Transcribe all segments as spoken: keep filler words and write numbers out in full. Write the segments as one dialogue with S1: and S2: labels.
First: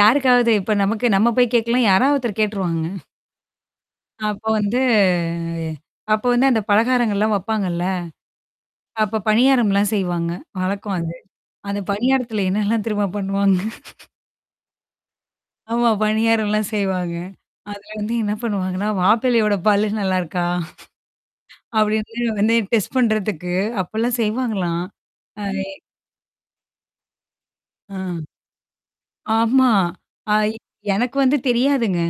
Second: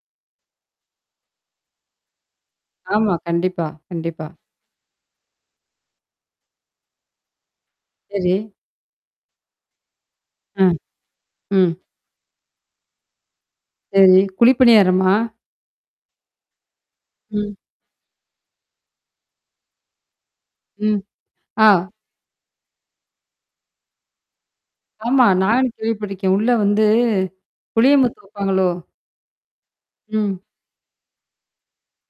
S1: யாருக்காவது இப்ப நமக்கு நம்ம போய் கேட்கலாம். யாராவது ஒருத்தர் கேட்டுருவாங்க?
S2: ஆமா, கண்டிப்பா, கண்டிப்பா.
S1: அப்போ வந்த அ அப்ப வந்து அந்த பலகாரங்கள்லாம் வப்பாங்கல்ல?
S2: சரி.
S1: அப்ப பணியாரம்லாம் செய்வாங்க.
S2: ஆ.
S1: வழக்கம் அது. அந்த
S2: ம்.
S1: பணியாரத்துல என்னெல்லாம் திருமா பண்ணுவாங்க?
S2: சரி. குழிப்பணியாரமா?
S1: ஆமா. பணியார்லாம் செய்வாங்க.
S2: ம்.
S1: அதுல வந்து என்ன பண்ணுவாங்கன்னா, மாப்பிள்ளையோட பல்லு நல்லாருக்கா?
S2: ம். ஆ.
S1: அப்பிடின்னு வந்து டெஸ்ட் பண்றதுக்கு, அப்பலாம் செய்வாங்களாம்.
S2: ஆமா.
S1: அதே
S2: நானும் கேள்விப்பட்டுக்கேன். உள்ள வந்து.
S1: ஆ.
S2: புளியமுத்து வப்பாங்களோ!
S1: ஆமா. அ
S2: ம்.
S1: எனக்கு வந்து தெரியாதுங்க.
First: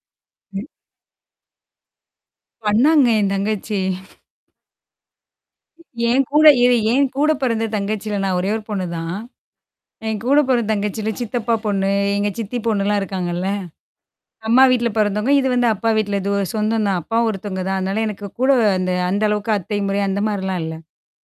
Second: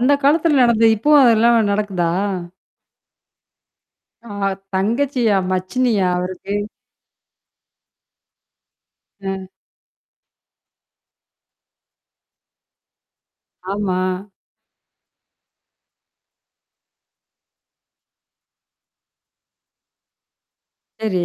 S2: அந்த காலத்துல
S1: ம்.
S2: நடந்த இப்பவும் அதெல்லாம் நடக்குதா?
S1: பண்ணாங்க என் தங்கச்சி.
S2: ஆ தங்கச்சியா மச்சினியா
S1: என்கூட
S2: அவருக்கு?
S1: எ என்கூட பிறந்த தங்கச்சில. நான் ஒரே ஒரு பொண்ணுதான்?
S2: அ.
S1: என்கூட பொறந்த தங்கச்சிலாம் சித்தப்பா பொண்ணு, எங்க சித்தி பொண்ணுலாம் இருக்காங்கல்ல?
S2: ஆமா.
S1: அம்மா வீட்ல பொறந்தவங்க. இது வந்து அப்பா வீட்ல இது ஒரு சொந்தம் தான். அப்பா ஒருத்தவுங்க தான். அதனால எனக்கு கூட அந்த, அந்த அளவுக்கு அத்தை முறை அந்த மாரிலாம் இல்ல.
S2: சரி.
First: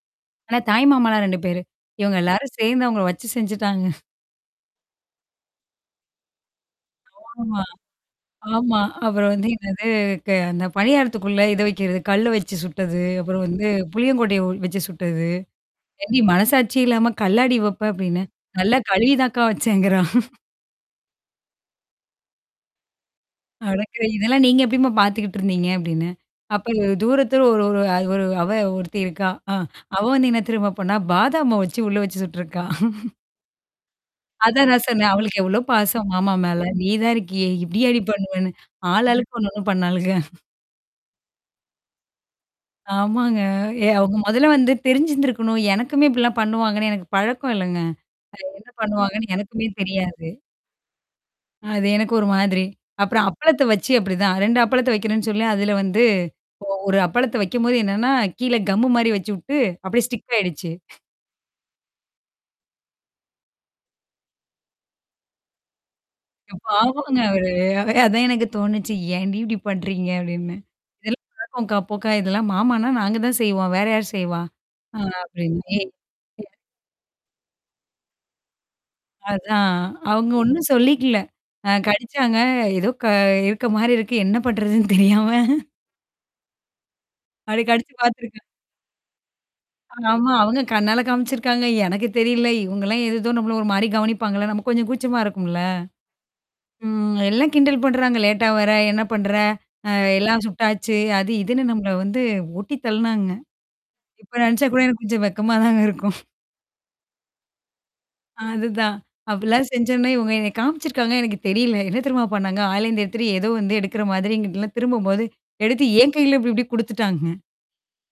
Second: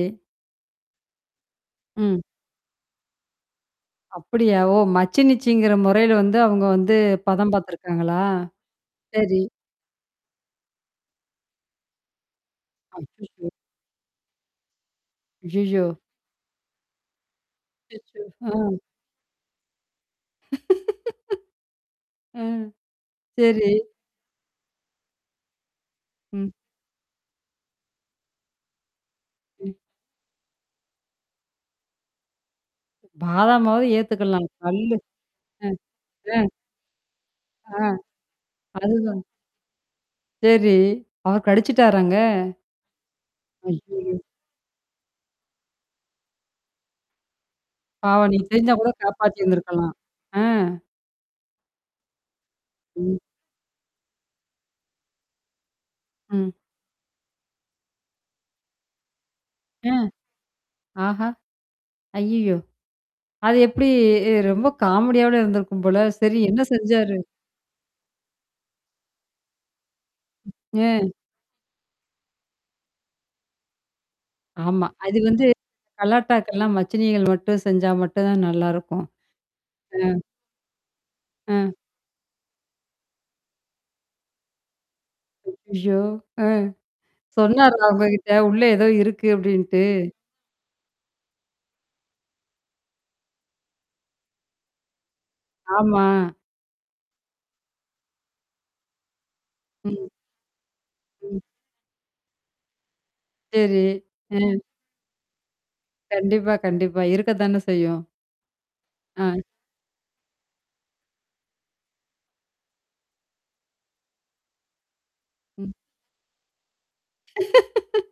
S1: ஆனா தாய் மாமாலாம் ரெண்டு பேரு. இவுங்க
S2: ம்.
S1: எல்லாரும் சேர்ந்து அவுங்கள வச்சு செஞ்சுட்டாங்க.
S2: அப்பிடியா? ஓ! மச்சினிச்சிங்கிற முறையில வந்து அவுங்க வந்து பதம்
S1: ஆமா
S2: பார்த்துருக்காங்களா?
S1: ஆமா. அப்புறம்
S2: சரி.
S1: வந்து என்னது க அந்த பணியாரத்துக்குள்ள இத வைக்கிறது, கல்ல வச்சு சுட்டது, அப்புறம்
S2: அச்சச்சோ!
S1: வந்து புளியங்கொட்டய வச்சு சுட்டது.
S2: ஐய்யய்யோ!
S1: ஏன்டி! மனசாட்சியே இல்லாம கல்லாடி வப்ப!
S2: அச்சச்சோ!
S1: அப்பிடின்னு.
S2: அ.
S1: நல்லா கழுவிதாக்கா வச்சேங்கிறா!
S2: ம். சரி.
S1: அடக்கு இதெல்லாம் நீங்க எப்பிடிம்மா பார்த்துக்கிட்டு இருந்தீங்க அப்பிடின்னேன்.
S2: ம்.
S1: அப்ப தூரத்தூர ஒரு ஒரு ஒரு அவ ஒருத்தி இருக்கா. அ
S2: ம்.
S1: அவ வந்து என்ன தெரியுமா பண்ணா, பாதாம் மாவ வச்சு உள்ள வச்சு சுட்ருக்கா.
S2: பாதாம் மாவு ஏத்துக்கலாம்.
S1: அதான் நான்
S2: கல்லு.
S1: சொன்னேன். அவளுக்கு எவ்ளோ பாசம்
S2: ம்,
S1: மாமா
S2: ம்.
S1: மேல. நீ தான் இருக்கிய
S2: ஆ.
S1: இப்பிடயாடி பண்ணுவேன்னு! ஆளு
S2: அதுதான்.
S1: ஆளுக்கு ஒன்னு ஒன்னு பண்ணாளுக.
S2: சரி. அவர் கடிச்சுட்டாராங்க.
S1: ஆமாங்க. எ அவுங்க
S2: அய்யய்யோ!
S1: முதலே வந்து தெரிஞ்சிருந்திருக்கணும். எனக்குமே இப்பிடிலாம் பண்ணுவாங்கன்னு எனக்கு பழக்கம் இல்லங்க.
S2: பாவம் நீ
S1: [unintelligible] என்ன
S2: தெரிஞ்சா கூட
S1: பண்ணுவாங்கன்னு
S2: காப்பாத்தி
S1: எனக்குமே
S2: இருந்திருக்கலாம்.
S1: தெரியாது.
S2: ஆ.
S1: அ அது எனக்கு ஒரு மாதிரி.
S2: ம்.
S1: அப்புறம் அப்பளத்த வச்சு அப்பிடிதான். ரெண்டு அப்பளத்த வைக்கிறேன்னு சொல்லி அதுல வந்து
S2: ம்.
S1: ஒ ஒரு அப்பளத்த வைக்கும்போது என்னன்னா, கீழ கம்மு மாரி வச்சு விட்டு
S2: அ.
S1: அப்பிடியே ஸ்டிக் ஆயிடுச்சு.
S2: ஆஹா! அயய்யோ! அது எப்பிடி எ ரொம்ப காமெடியாவுல இருந்திருக்கும் போல. சரி
S1: ஐயோ!
S2: என்ன செஞ்சாரு?
S1: பாவாங்க அவரு. அதே, அதான் எனக்கு தோணுச்சு." ஏன்டி! இப்பிடி பண்றீங்க அப்பிடின்னு."
S2: அ.
S1: [unintelligible] இதெல்லாம் மாமான்னா நாங்க தான் செய்வோம். வேற யார் செய்வா?
S2: ஆமா.
S1: ஆ
S2: அது வந்து.
S1: அப்பிடின்னு, ஏய்!
S2: கலாட்டாக்கெல்லாம் மச்சினிகள் மட்டும் செஞ்சா மட்டும் தான் நல்லாயிருக்கும்.
S1: அதான்.
S2: அ.
S1: அவுங்க ஒன்னும் சொல்லிக்கல. அ
S2: அ.
S1: கடிச்சாங்க. ஏதோ! க இருக்கமாரி இருக்கு. என்ன பண்றதுன்னு தெரியாம.
S2: அய்யய்யோ! அ
S1: அப்பிடி
S2: சொன்னாரா
S1: கடிச்சு
S2: உங்கக்கிட்ட.
S1: பார்த்துருக்கா.
S2: உள்ளே ஏதோ இருக்கு அப்பிடின்ட்டு.
S1: ஆமா. அவுங்க கண்ணால காமிச்சிருக்காங்க. எனக்கு தெரியல. இவுங்கலாம் ஏதோதோ நம்மள ஒருமாரி கவனிப்பாங்கள்ல. நம்ம கொஞ்சம் கூச்சமா இருக்கும்ல.
S2: ஆமா.
S1: ம். எல்லாம் கிண்டல் பண்றாங்க, லேட்டா வர என்ன பண்ற? அ
S2: ம்.
S1: எல்லாம் சுட்டாச்சு, அது
S2: ம்.
S1: இதுன்னு நம்மள வந்து ஓட்டி தள்னாங்க.
S2: சரி.
S1: இப்ப
S2: அ
S1: நெனச்சா கூட எனக்கு கொஞ்சம் வெக்கமா தாங்க இருக்கும்.
S2: கண்டிப்பா, கண்டிப்பா. இருக்கத்தானே செய்யும்.
S1: அதுதான்.
S2: அ.
S1: அப்பிடில்லாம் செஞ்சோன்னா, இவுங்க என்னைய காமிச்சிருக்காங்க, எனக்கு தெரியல. என்ன தெரியுமா பண்ணாங்க, [unintelligible] எதோ வந்து எடுக்கிற மாதிரி இங்கிட்லாம் திரும்பும்போது
S2: ம்.
S1: எடுத்து என் கையில இப்பிடி இப்பிடி குடுத்துட்டாங்க.